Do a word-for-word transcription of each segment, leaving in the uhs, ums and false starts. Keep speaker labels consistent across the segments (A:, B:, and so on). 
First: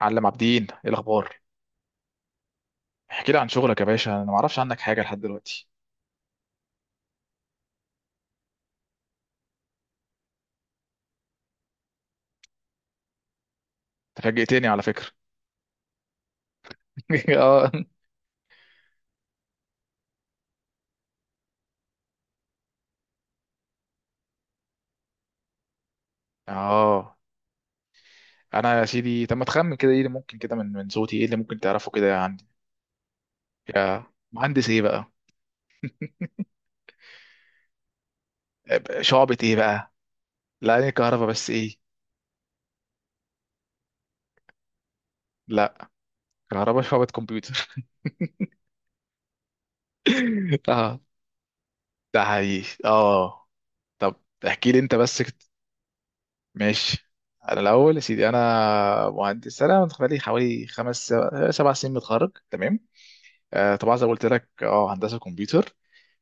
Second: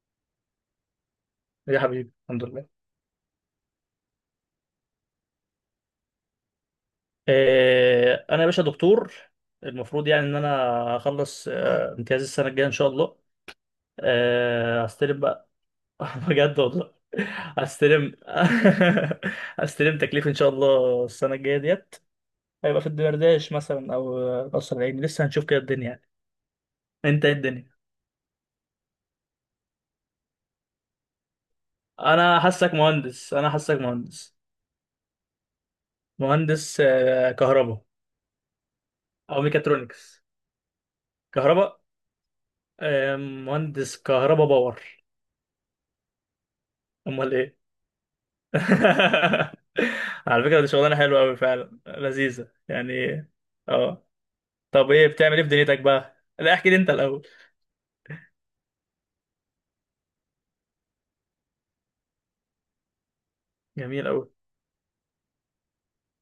A: معلم عابدين، ايه الاخبار؟
B: يا حبيبي، الحمد لله.
A: احكي لي عن شغلك يا باشا، انا ما اعرفش عنك حاجه لحد دلوقتي.
B: آه، انا يا باشا دكتور. المفروض يعني ان انا اخلص آه، امتياز السنه الجايه ان شاء الله.
A: أنت فاجئتني على
B: آه،
A: فكره.
B: هستلم بقى. بجد والله.
A: اه،
B: هستلم هستلم تكليف ان شاء الله السنه الجايه ديت، هيبقى في الدمرداش مثلا او قصر العيني، لسه هنشوف كده الدنيا يعني.
A: اه،
B: انت ايه الدنيا؟
A: انا يا سيدي طب ما تخمن كده، ايه اللي ممكن كده من من صوتي، ايه اللي ممكن تعرفه كده
B: انا
A: عندي؟
B: حاسك مهندس، انا حاسك
A: يا.
B: مهندس.
A: مهندس ايه بقى؟
B: مهندس آه، كهرباء
A: آه، شعبة
B: او
A: ايه بقى؟
B: ميكاترونكس.
A: لا، انا كهرباء بس ايه؟
B: كهرباء. آه، مهندس كهرباء باور.
A: لا، كهرباء شعبة
B: امال ايه؟
A: كمبيوتر.
B: على فكرة، دي شغلانة
A: اه.
B: حلوة أوي فعلا،
A: ده
B: لذيذة
A: حقيقي
B: يعني.
A: اه.
B: اه.
A: طب، احكي لي
B: طب
A: انت
B: ايه
A: بس
B: بتعمل ايه
A: كت...
B: في دنيتك بقى؟ لا، احكي لي انت
A: ماشي.
B: الأول.
A: انا الاول يا سيدي، انا مهندس، انا بقالي حوالي خمس سبع سبع سنين متخرج، تمام. آه، طبعا زي
B: جميل
A: ما قلت
B: أوي.
A: لك اه هندسه كمبيوتر.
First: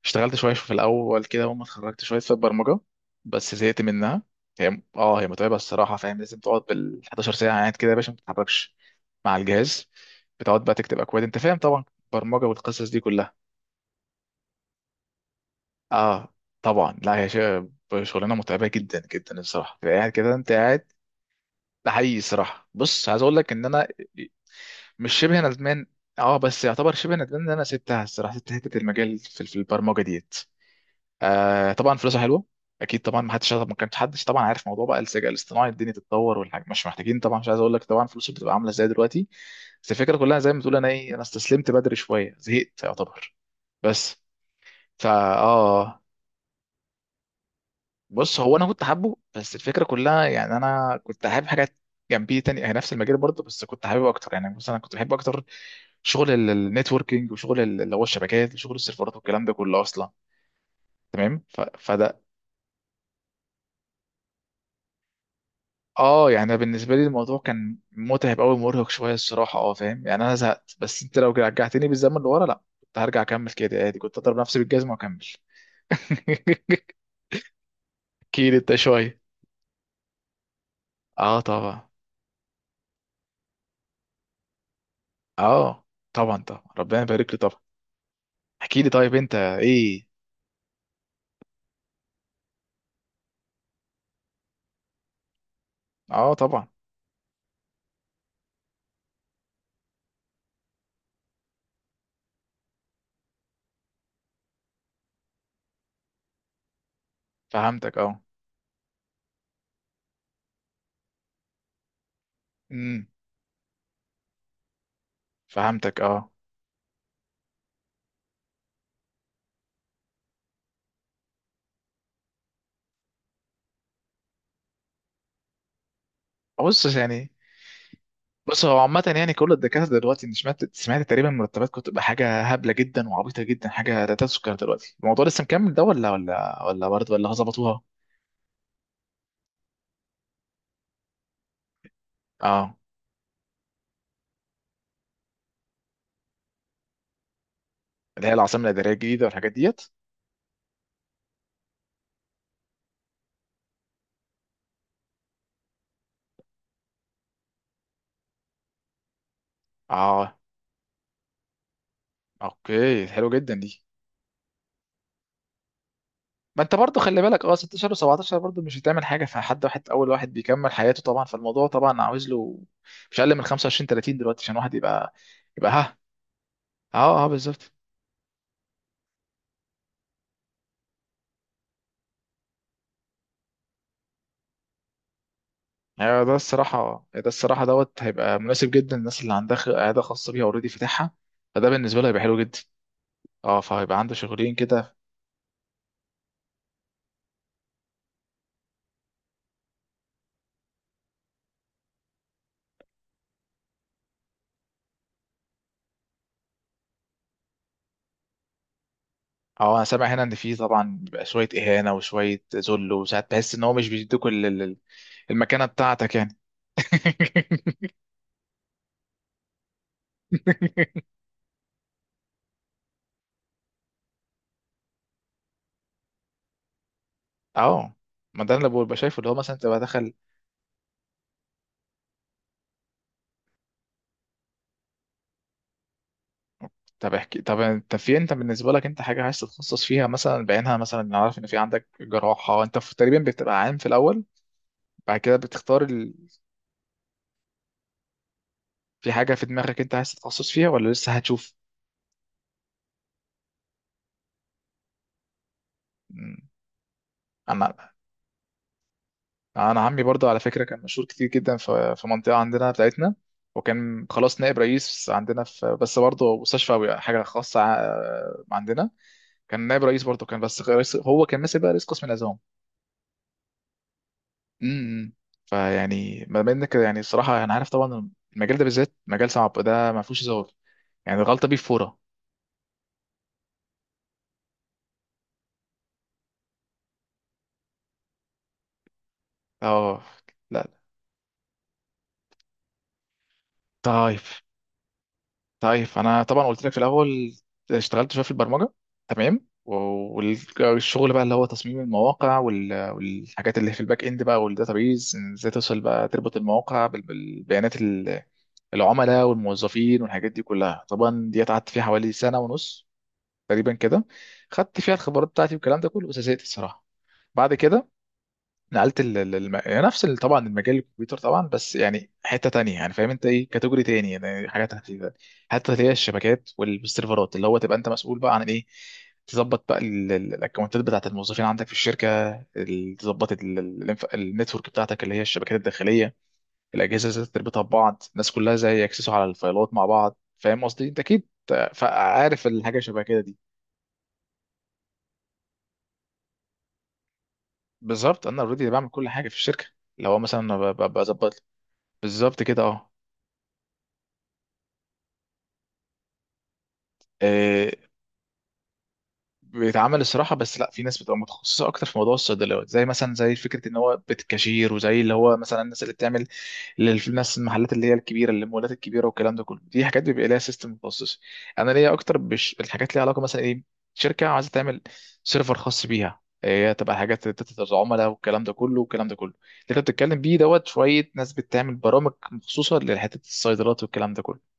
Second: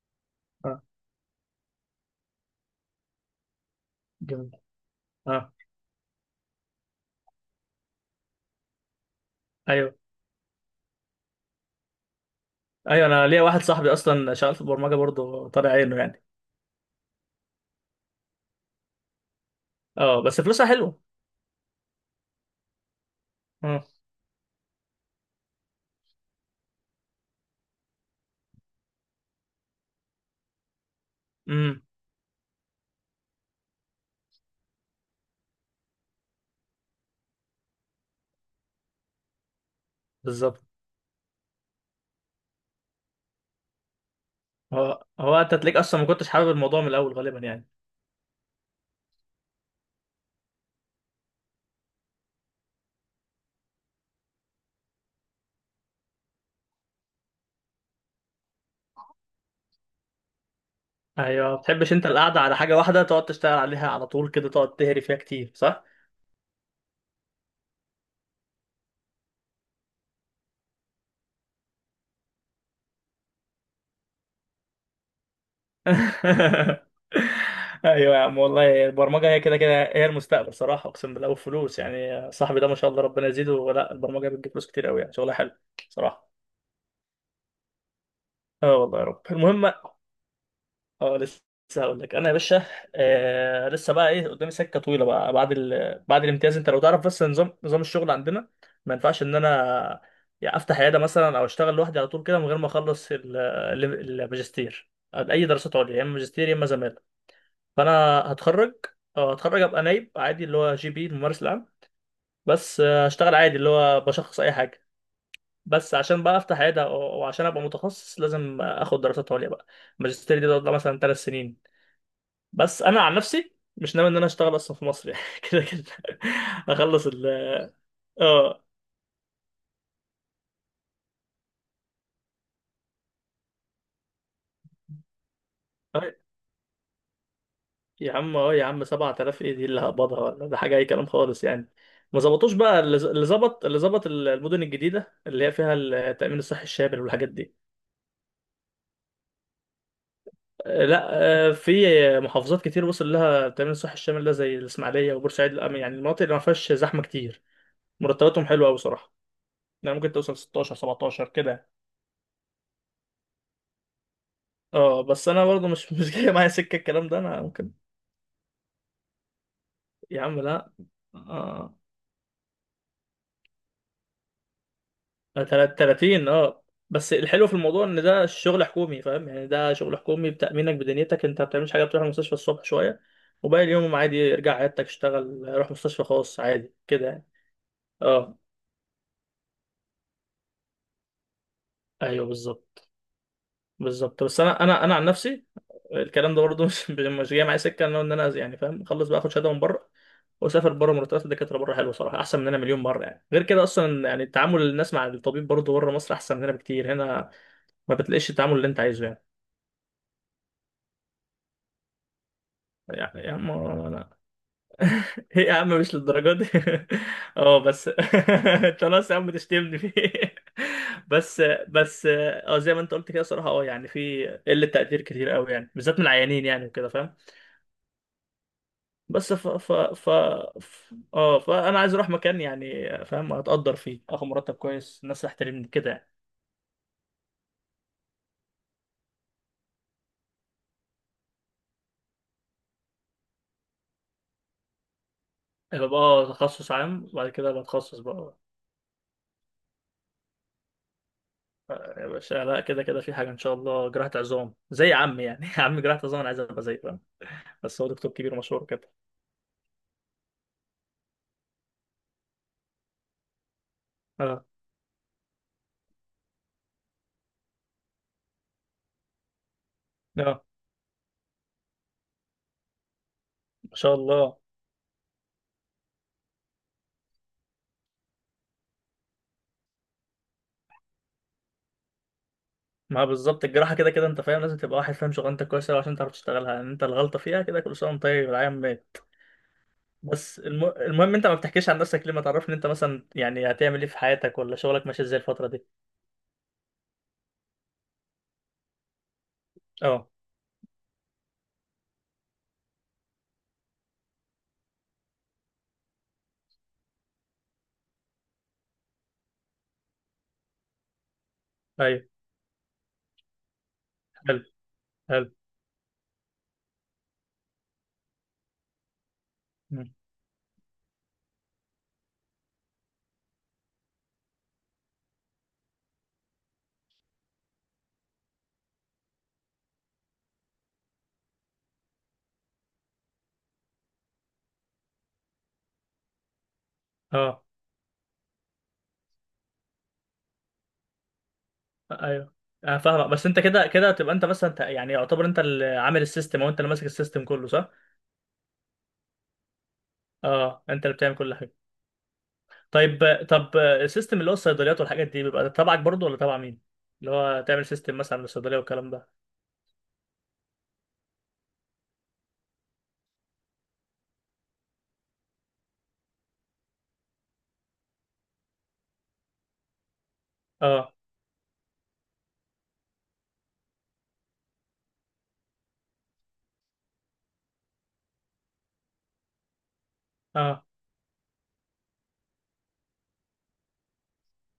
A: اشتغلت شويه في
B: اه.
A: الاول كده، اول ما اتخرجت شويه في البرمجه. بس زهقت منها.
B: جميل.
A: هي اه هي
B: اه.
A: متعبه الصراحه، فاهم؟ لازم تقعد بال حداشر ساعة ساعه قاعد كده يا باشا، ما بتتحركش مع الجهاز.
B: ايوه،
A: بتقعد بقى تكتب اكواد، انت فاهم طبعا البرمجه والقصص دي
B: ايوه، انا
A: كلها.
B: ليا واحد صاحبي اصلا شغال في البرمجة برضه، طالع عينه يعني.
A: اه طبعا، لا هي شي- شغلانه متعبه جدا جدا الصراحه، تبقى قاعد
B: اه،
A: كده
B: بس
A: انت
B: فلوسها
A: قاعد.
B: حلوة.
A: ده حقيقي الصراحه. بص، عايز اقول لك ان
B: اه.
A: انا مش شبه ندمان. اه بس يعتبر شبه ندمان ان انا سبتها الصراحه، سبت حته المجال في في البرمجه ديت. آه
B: امم.
A: طبعا فلوسها حلوه. اكيد طبعا، ما حدش ما كانش حدش طبعا عارف موضوع بقى الذكاء الاصطناعي، الدنيا تتطور والحاجه مش محتاجين، طبعا مش عايز اقول لك طبعا فلوسه بتبقى عامله ازاي دلوقتي. بس الفكره كلها زي ما
B: بالظبط.
A: بتقول، انا ايه انا استسلمت بدري شويه، زهقت يعتبر. بس.
B: هو
A: فا...
B: هو انت تلاقيك اصلا
A: اه،
B: ما كنتش حابب الموضوع من الأول غالبا يعني.
A: بص، هو انا كنت حابه بس الفكره كلها يعني انا كنت حابب حاجات جنبيه تانية هي نفس المجال برضه، بس كنت حابب اكتر يعني مثلا كنت بحب اكتر شغل النتوركينج وشغل ال- اللي هو الشبكات وشغل السيرفرات والكلام ده كله اصلا. تمام،
B: ايوه، ما
A: ف-
B: بتحبش انت
A: فده...
B: القعدة على حاجة واحدة تقعد تشتغل عليها على طول كده، تقعد تهري فيها كتير.
A: اه يعني أنا بالنسبه لي الموضوع كان متعب قوي مرهق شويه الصراحه، اه فاهم؟ يعني انا زهقت، بس انت لو رجعتني بالزمن لورا، لا كنت هرجع اكمل كده عادي، كنت اضرب نفسي بالجزمه واكمل.
B: ايوه يا عم،
A: احكي لي انت
B: والله
A: شويه.
B: البرمجه هي كده كده هي المستقبل صراحه، اقسم بالله.
A: اه
B: والفلوس
A: طبعا.
B: يعني، صاحبي ده ما شاء الله ربنا يزيده، ولا البرمجه بتجيب فلوس كتير قوي يعني، شغلها حلو
A: اه،
B: صراحه.
A: طبعا طبعا ربنا يبارك لي طبعا.
B: اه،
A: احكي لي
B: والله يا
A: طيب
B: رب.
A: انت
B: المهم،
A: ايه؟
B: اه، لسه هقول لك انا يا باشا. آه، لسه بقى ايه قدامي سكه طويله بقى. بعد ال... بعد
A: اه
B: الامتياز،
A: طبعا،
B: انت لو تعرف بس نظام نظام الشغل عندنا. ما ينفعش ان انا يعني افتح عياده مثلا او اشتغل لوحدي على طول كده من غير ما اخلص ال- ال- الماجستير، اي دراسات عليا، يا اما ماجستير يا اما زماله. فانا
A: فهمتك اه.
B: هتخرج اه هتخرج ابقى نايب عادي اللي هو جي بي، الممارس العام. بس آه،
A: امم
B: هشتغل عادي، اللي هو بشخص اي حاجه. بس
A: فهمتك
B: عشان
A: اه.
B: بقى افتح عياده او أو عشان ابقى متخصص، لازم اخد دراسات عليا بقى. الماجستير دي تقعد لها مثلا ثلاث سنين. بس انا عن نفسي مش ناوي ان انا اشتغل اصلا في مصر يعني، كده كده.
A: بص
B: اخلص ال
A: يعني بص
B: اه
A: هو عامة يعني كل الدكاترة دلوقتي، انت سمعت سمعت تقريبا مرتبات كنت بقى حاجة هبلة جدا وعبيطة جدا، حاجة لا تذكر. دلوقتي الموضوع لسه مكمل ده ولا
B: طيب.
A: ولا ولا برضه ولا ظبطوها؟
B: يا عم اه يا عم سبعة آلاف ايه دي اللي هقبضها؟ ولا ده حاجه اي كلام خالص يعني. ما ظبطوش
A: اه،
B: بقى اللي ز- اللي ظبط اللي ظبط المدن الجديده اللي هي فيها التامين الصحي الشامل والحاجات دي.
A: اللي هي العاصمة الإدارية الجديدة والحاجات ديت.
B: آه، لا. آه، في محافظات كتير وصل لها التأمين الصحي الشامل ده، زي الإسماعيلية وبورسعيد الأم- يعني المناطق اللي ما فيهاش زحمة كتير، مرتباتهم حلوة أوي صراحة. يعني ممكن
A: اه،
B: توصل ستاشر سبعتاشر كده.
A: اوكي، حلو جدا دي.
B: اه، بس أنا برضه مش مش جاي معايا
A: ما انت
B: سكة
A: برضه
B: الكلام ده،
A: خلي
B: أنا
A: بالك، اه
B: ممكن.
A: ستة عشر و17 برضه مش هتعمل حاجة فحد واحد، اول
B: يا
A: واحد
B: عم لا.
A: بيكمل حياته طبعا، فالموضوع
B: اه.
A: طبعا عاوز له مش اقل من خمسة وعشرين، تلاتين دلوقتي عشان واحد يبقى، يبقى
B: تلات-
A: ها...
B: تلاتين. اه، بس
A: اه، اه،
B: الحلو في
A: بالظبط.
B: الموضوع ان ده شغل حكومي، فاهم يعني؟ ده شغل حكومي بتأمينك بدنيتك، انت ما بتعملش حاجه، بتروح المستشفى الصبح شويه وباقي اليوم عادي، ارجع عيادتك اشتغل، روح مستشفى
A: يعني ده
B: خاص عادي
A: الصراحة
B: كده
A: ده
B: يعني.
A: الصراحة دوت هيبقى
B: اه.
A: مناسب جدا للناس اللي عندها خ- عيادة خاصة بيها اوريدي فاتحها. فده بالنسبة له هيبقى
B: ايوه
A: حلو جدا.
B: بالظبط.
A: اه، فهيبقى عنده
B: بالظبط. بس
A: شغلين
B: انا انا انا
A: كده.
B: عن نفسي الكلام ده برضه مش مش جاي معايا سكه ان انا يعني فاهم، اخلص بقى اخد شهاده من بره واسافر بره. مرتبات الدكاتره بره حلوه صراحه، احسن مننا مليون مره يعني. غير كده اصلا يعني، تعامل الناس مع الطبيب برضه بره مصر احسن مننا بكتير، هنا ما بتلاقيش التعامل اللي انت عايزه يعني.
A: اه، انا سامع هنا ان في طبعا بيبقى شوية اهانة وشوية ذل،
B: يعني
A: وساعات
B: يا عم
A: بحس ان هو مش
B: انا
A: بيدوك ال- ال- ال-
B: هي يا
A: المكانة
B: عم مش
A: بتاعتك
B: للدرجه
A: يعني.
B: دي. اه، بس انت خلاص يا عم تشتمني فيه. بس. بس اه، زي ما انت قلت كده صراحه، اه يعني في قله تقدير كتير قوي يعني، بالذات من العيانين يعني وكده فاهم.
A: اه. ما ده اللي ببقى شايفه، اللي
B: بس
A: هو
B: ف
A: مثلا
B: ف
A: تبقى
B: ف
A: دخل.
B: ف- اه فانا عايز اروح مكان يعني فاهم، اتقدر فيه، اخد مرتب كويس، الناس تحترمني كده.
A: طب احكي طب انت في انت بالنسبه لك انت حاجه عايز تتخصص فيها مثلا بعينها، مثلا انا عارف ان في عندك جراحه، انت في تقريبا بتبقى عام في الاول، بعد كده بتختار.
B: يعني ببقى اه تخصص عام، وبعد كده بتخصص بقى.
A: في حاجة في دماغك انت عايز تتخصص فيها، ولا لسه هتشوف؟
B: يا باشا لا، كده كده في حاجه ان شاء الله، جراحه عظام زي عمي يعني. عمي جراحه عظام، انا عايز
A: مم.
B: ابقى زيه فاهم.
A: انا...
B: بس هو دكتور كبير مشهور كده.
A: انا عمي برضو على فكرة كان مشهور كتير جدا في في منطقة عندنا بتاعتنا، وكان خلاص
B: اه.
A: نائب رئيس عندنا في، بس برضه مستشفى أو حاجة خاصة ع- عندنا. كان نائب رئيس برضه، كان
B: اه.
A: بس رئيس، هو كان ماسك بقى رئيس قسم العظام.
B: ما شاء الله.
A: امم فيعني ما بين كده، يعني الصراحة انا عارف طبعا المجال ده بالذات مجال صعب، ده ما فيهوش هزار. يعني الغلطة بيه فورة.
B: ما بالظبط، الجراحه كده كده انت فاهم لازم تبقى واحد فاهم شغلانتك كويس أوي عشان تعرف تشتغلها يعني، انت الغلطه فيها كده، كل سنه وانت طيب يا عم.
A: اه،
B: بس الم...
A: لا،
B: المهم، انت ما بتحكيش عن نفسك ليه؟ ما تعرفني انت مثلا يعني هتعمل ايه في
A: طيب.
B: حياتك، ولا شغلك ماشي ازاي الفترة دي.
A: طيب انا طبعا قلت لك في الاول، اشتغلت شويه في البرمجه. تمام،
B: اه.
A: والشغل بقى اللي هو تصميم المواقع وال- والحاجات اللي في الباك اند بقى، والداتابيز ازاي توصل بقى تربط المواقع بال- بالبيانات ال- العملاء والموظفين والحاجات دي كلها، طبعا دي قعدت فيها
B: ايوه.
A: حوالي سنه ونص تقريبا كده.
B: حلو،
A: خدت فيها الخبرات
B: حلو.
A: بتاعتي والكلام ده كله، بس زهقت الصراحه. بعد كده نقلت ال... ال- الم... يعني
B: مم.
A: نفس ال- طبعا المجال الكمبيوتر طبعا، بس يعني حته تانية يعني فاهم انت، ايه كاتيجوري تاني يعني، حاجات خفيفه. حتى اللي هي الشبكات والسيرفرات، اللي هو تبقى انت مسؤول بقى عن ايه، تظبط بقى ال- ال- الاكونتات بتاعت الموظفين عندك في الشركه. ال- تظبط ال- ال- الانف- النتورك بتاعتك اللي هي الشبكات الداخليه. الاجهزه ازاي
B: اه.
A: تربطها ببعض، الناس كلها ازاي يكسسوا على الفايلات مع بعض، فاهم قصدي انت اكيد
B: ايوه.
A: عارف
B: اه،
A: الحاجه شبه
B: فاهمك.
A: كده
B: بس
A: دي.
B: انت كده كده تبقى انت مثلا ت- يعني يعتبر انت اللي عامل السيستم، او انت اللي ماسك السيستم كله، صح؟
A: بالظبط انا اوريدي بعمل كل حاجه في الشركه، اللي هو مثلا أنا
B: اه،
A: ب-
B: انت
A: ب-
B: اللي بتعمل كل
A: بظبط...
B: حاجة.
A: بالظبط كده اه.
B: طيب طب السيستم اللي هو الصيدليات والحاجات دي بيبقى تبعك برضو ولا تبع مين؟ اللي هو تعمل
A: آه،
B: سيستم مثلا للصيدلية والكلام ده.
A: بيتعمل الصراحه، بس لا في ناس بتبقى متخصصه اكتر في موضوع الصيدليات، زي مثلا زي فكره ان هو بيت كاشير، وزي اللي هو مثلا الناس اللي بتعمل، الناس المحلات اللي هي الكبيره، اللي المولات الكبيره والكلام ده كله، دي حاجات بيبقى ليها سيستم
B: اه.
A: متخصص. انا ليا اكتر بش... الحاجات ليها علاقه مثلا ايه، شركه عايزه تعمل سيرفر خاص بيها، آه، هي تبقى حاجات داتا العملاء والكلام ده كله والكلام ده كله اللي انت بتتكلم بيه
B: اه،
A: دوت، شويه ناس بتعمل برامج مخصوصه لحته الصيدلات والكلام ده كله.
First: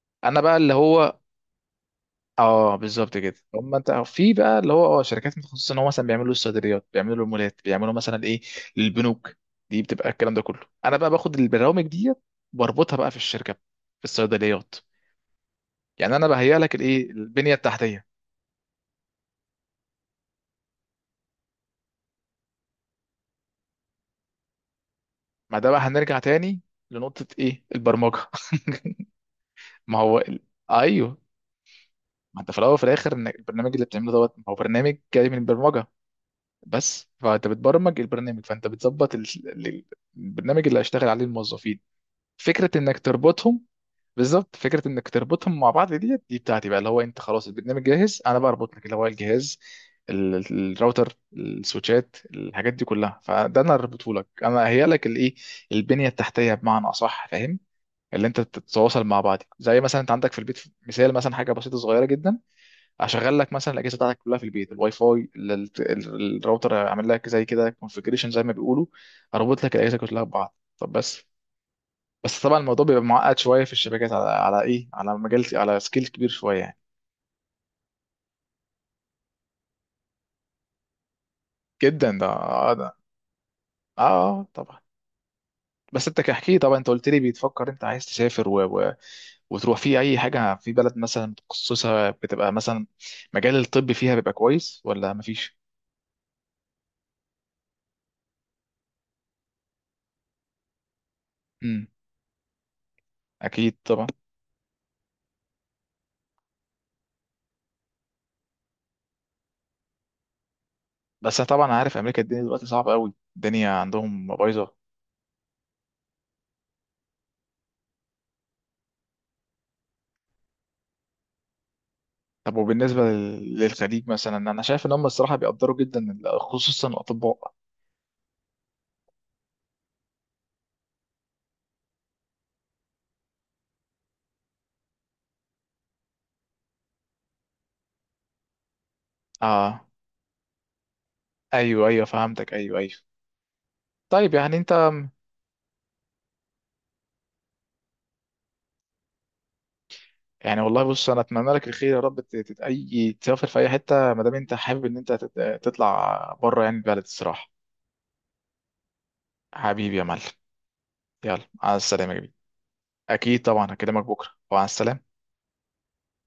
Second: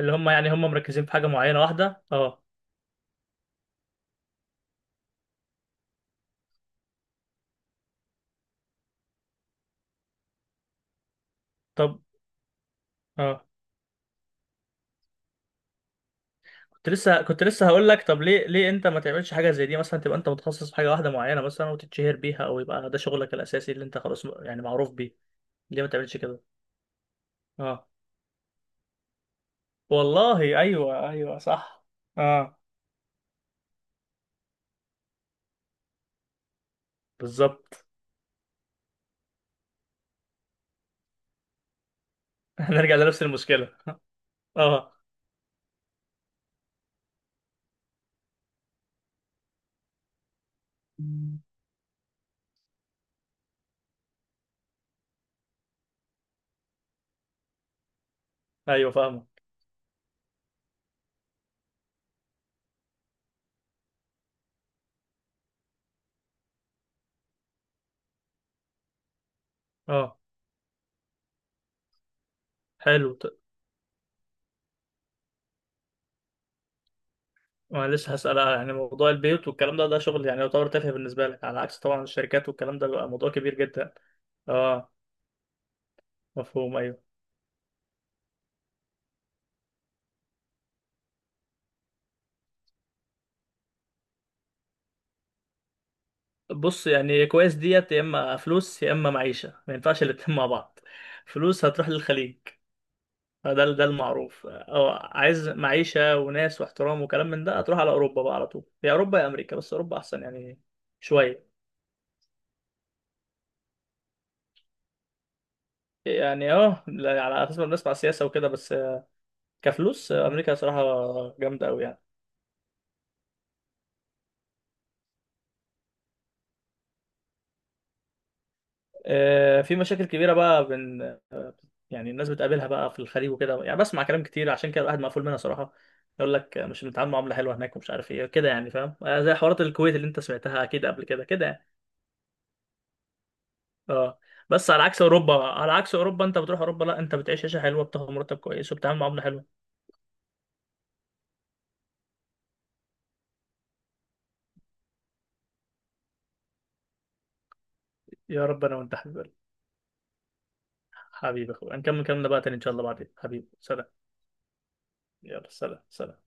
B: اللي هم
A: انا
B: يعني
A: بقى
B: هم
A: اللي
B: مركزين في
A: هو،
B: حاجة معينة واحدة. اه.
A: اه بالظبط كده هم، انت في بقى اللي هو اه شركات متخصصه ان هو مثلا بيعملوا الصيدليات، بيعملوا المولات، بيعملوا مثلا ايه للبنوك. دي بتبقى الكلام ده كله، انا بقى باخد البرامج
B: طب.
A: ديت واربطها بقى في
B: اه،
A: الشركه، في الصيدليات. يعني انا بهيئ لك
B: كنت
A: الايه
B: لسه كنت
A: البنيه
B: لسه هقول
A: التحتيه.
B: لك، طب ليه ليه انت ما تعملش حاجه زي دي مثلا، تبقى انت متخصص في حاجه واحده معينه مثلا وتتشهر بيها، او يبقى ده شغلك الاساسي اللي انت خلاص م- يعني معروف بيه.
A: ما ده بقى
B: ليه ما تعملش
A: هنرجع
B: كده؟
A: تاني لنقطه ايه
B: اه.
A: البرمجه. ما هو
B: والله
A: ال...
B: ايوه،
A: ايوه،
B: ايوه صح.
A: ما انت في
B: اه
A: الاول وفي الاخر ان البرنامج اللي بتعمله دوت ما هو برنامج جاي من البرمجه. بس فانت
B: بالظبط.
A: بتبرمج البرنامج، فانت بتظبط ال... ال- البرنامج اللي هيشتغل عليه الموظفين، فكره
B: هنرجع
A: انك
B: لنفس
A: تربطهم.
B: المشكله.
A: بالظبط، فكره
B: اه.
A: انك تربطهم مع بعض دي دي بتاعتي بقى، اللي هو انت خلاص البرنامج جاهز، انا بقى اربط لك اللي هو الجهاز، ال- ال- الراوتر، السويتشات، الحاجات دي كلها، فده انا اربطه لك، انا اهيئ لك الايه البنيه التحتيه بمعنى اصح، فاهم. اللي انت
B: ايوه
A: تتواصل مع بعض،
B: فاهمك.
A: زي مثلا انت عندك في البيت مثال، مثلا حاجه بسيطه صغيره جدا، اشغل لك مثلا الاجهزه بتاعتك كلها في البيت، الواي فاي، ال- ال- ال- الراوتر، اعمل لك زي كده كونفجريشن زي ما بيقولوا، اربط لك الاجهزه
B: اه
A: كلها ببعض. طب بس، بس طبعا الموضوع بيبقى
B: حلو. ط-
A: معقد شويه في الشبكات، على على ايه، على مجال، على سكيل كبير شويه يعني.
B: ما أنا لسه هسأل يعني، موضوع البيوت والكلام ده، ده شغل يعني يعتبر تافه بالنسبه لك، على عكس طبعا
A: جدا ده،
B: الشركات
A: اه،
B: والكلام ده
A: ده،
B: بيبقى موضوع كبير جدا.
A: اه آه، طبعا.
B: اه.
A: بس انت كحكي
B: مفهوم
A: طبعا، انت
B: أيوه.
A: قلت لي بتفكر انت عايز تسافر و... و... وتروح في اي حاجه في بلد مثلا متخصصه بتبقى مثلا مجال الطب فيها بيبقى كويس ولا مفيش؟
B: بص يعني كويس ديت، يا اما فلوس يا اما معيشه، ما ينفعش الاتنين مع بعض. فلوس
A: امم
B: هتروح للخليج، فده
A: اكيد
B: ده
A: طبعا.
B: المعروف. او عايز معيشه وناس واحترام وكلام من ده، هتروح على اوروبا بقى على طول، يا اوروبا يا امريكا، بس اوروبا احسن يعني
A: بس
B: شويه.
A: طبعا، عارف امريكا الدنيا دلوقتي صعبه قوي، الدنيا عندهم بايظه.
B: يعني اه، لا- على اساس ما بنسمع سياسه وكده بس، كفلوس امريكا صراحه جامده قوي يعني.
A: طب وبالنسبه لل- للخليج، مثلا انا شايف ان هم الصراحه بيقدروا جدا ال- خصوصا الاطباء.
B: آه، في مشاكل كبيره بقى بين آه، يعني الناس بتقابلها بقى في الخليج وكده يعني، بسمع كلام كتير، عشان كده الواحد مقفول منها صراحه. يقول لك آه، مش بنتعامل معامله حلوه هناك، ومش عارف ايه كده يعني فاهم، آه، زي حوارات
A: اه،
B: الكويت اللي انت سمعتها اكيد قبل كده كده يعني.
A: ايوه، ايوه، فهمتك، ايوه، ايوه.
B: اه،
A: طيب يعني
B: بس
A: انت...
B: على عكس اوروبا على عكس اوروبا، انت بتروح اوروبا لا، انت بتعيش عيشه حلوه، بتاخد مرتب كويس، وبتتعامل معامله حلوه.
A: يعني والله، بص، انا اتمنى لك الخير يا رب ت- تت- اي تسافر في اي حته ما دام انت حابب ان انت تت- تطلع بره يعني البلد الصراحه.
B: يا رب، انا وانت حبيبي.
A: حبيبي يا معلم. يلا،
B: حبيبي اخويا،
A: على
B: هنكمل
A: السلامه يا
B: كلامنا
A: جميل.
B: بقى تاني ان شاء الله بعدين
A: اكيد
B: حبيبي،
A: طبعا،
B: سلام.
A: هكلمك بكره وعلى السلامه.
B: يلا سلام سلام.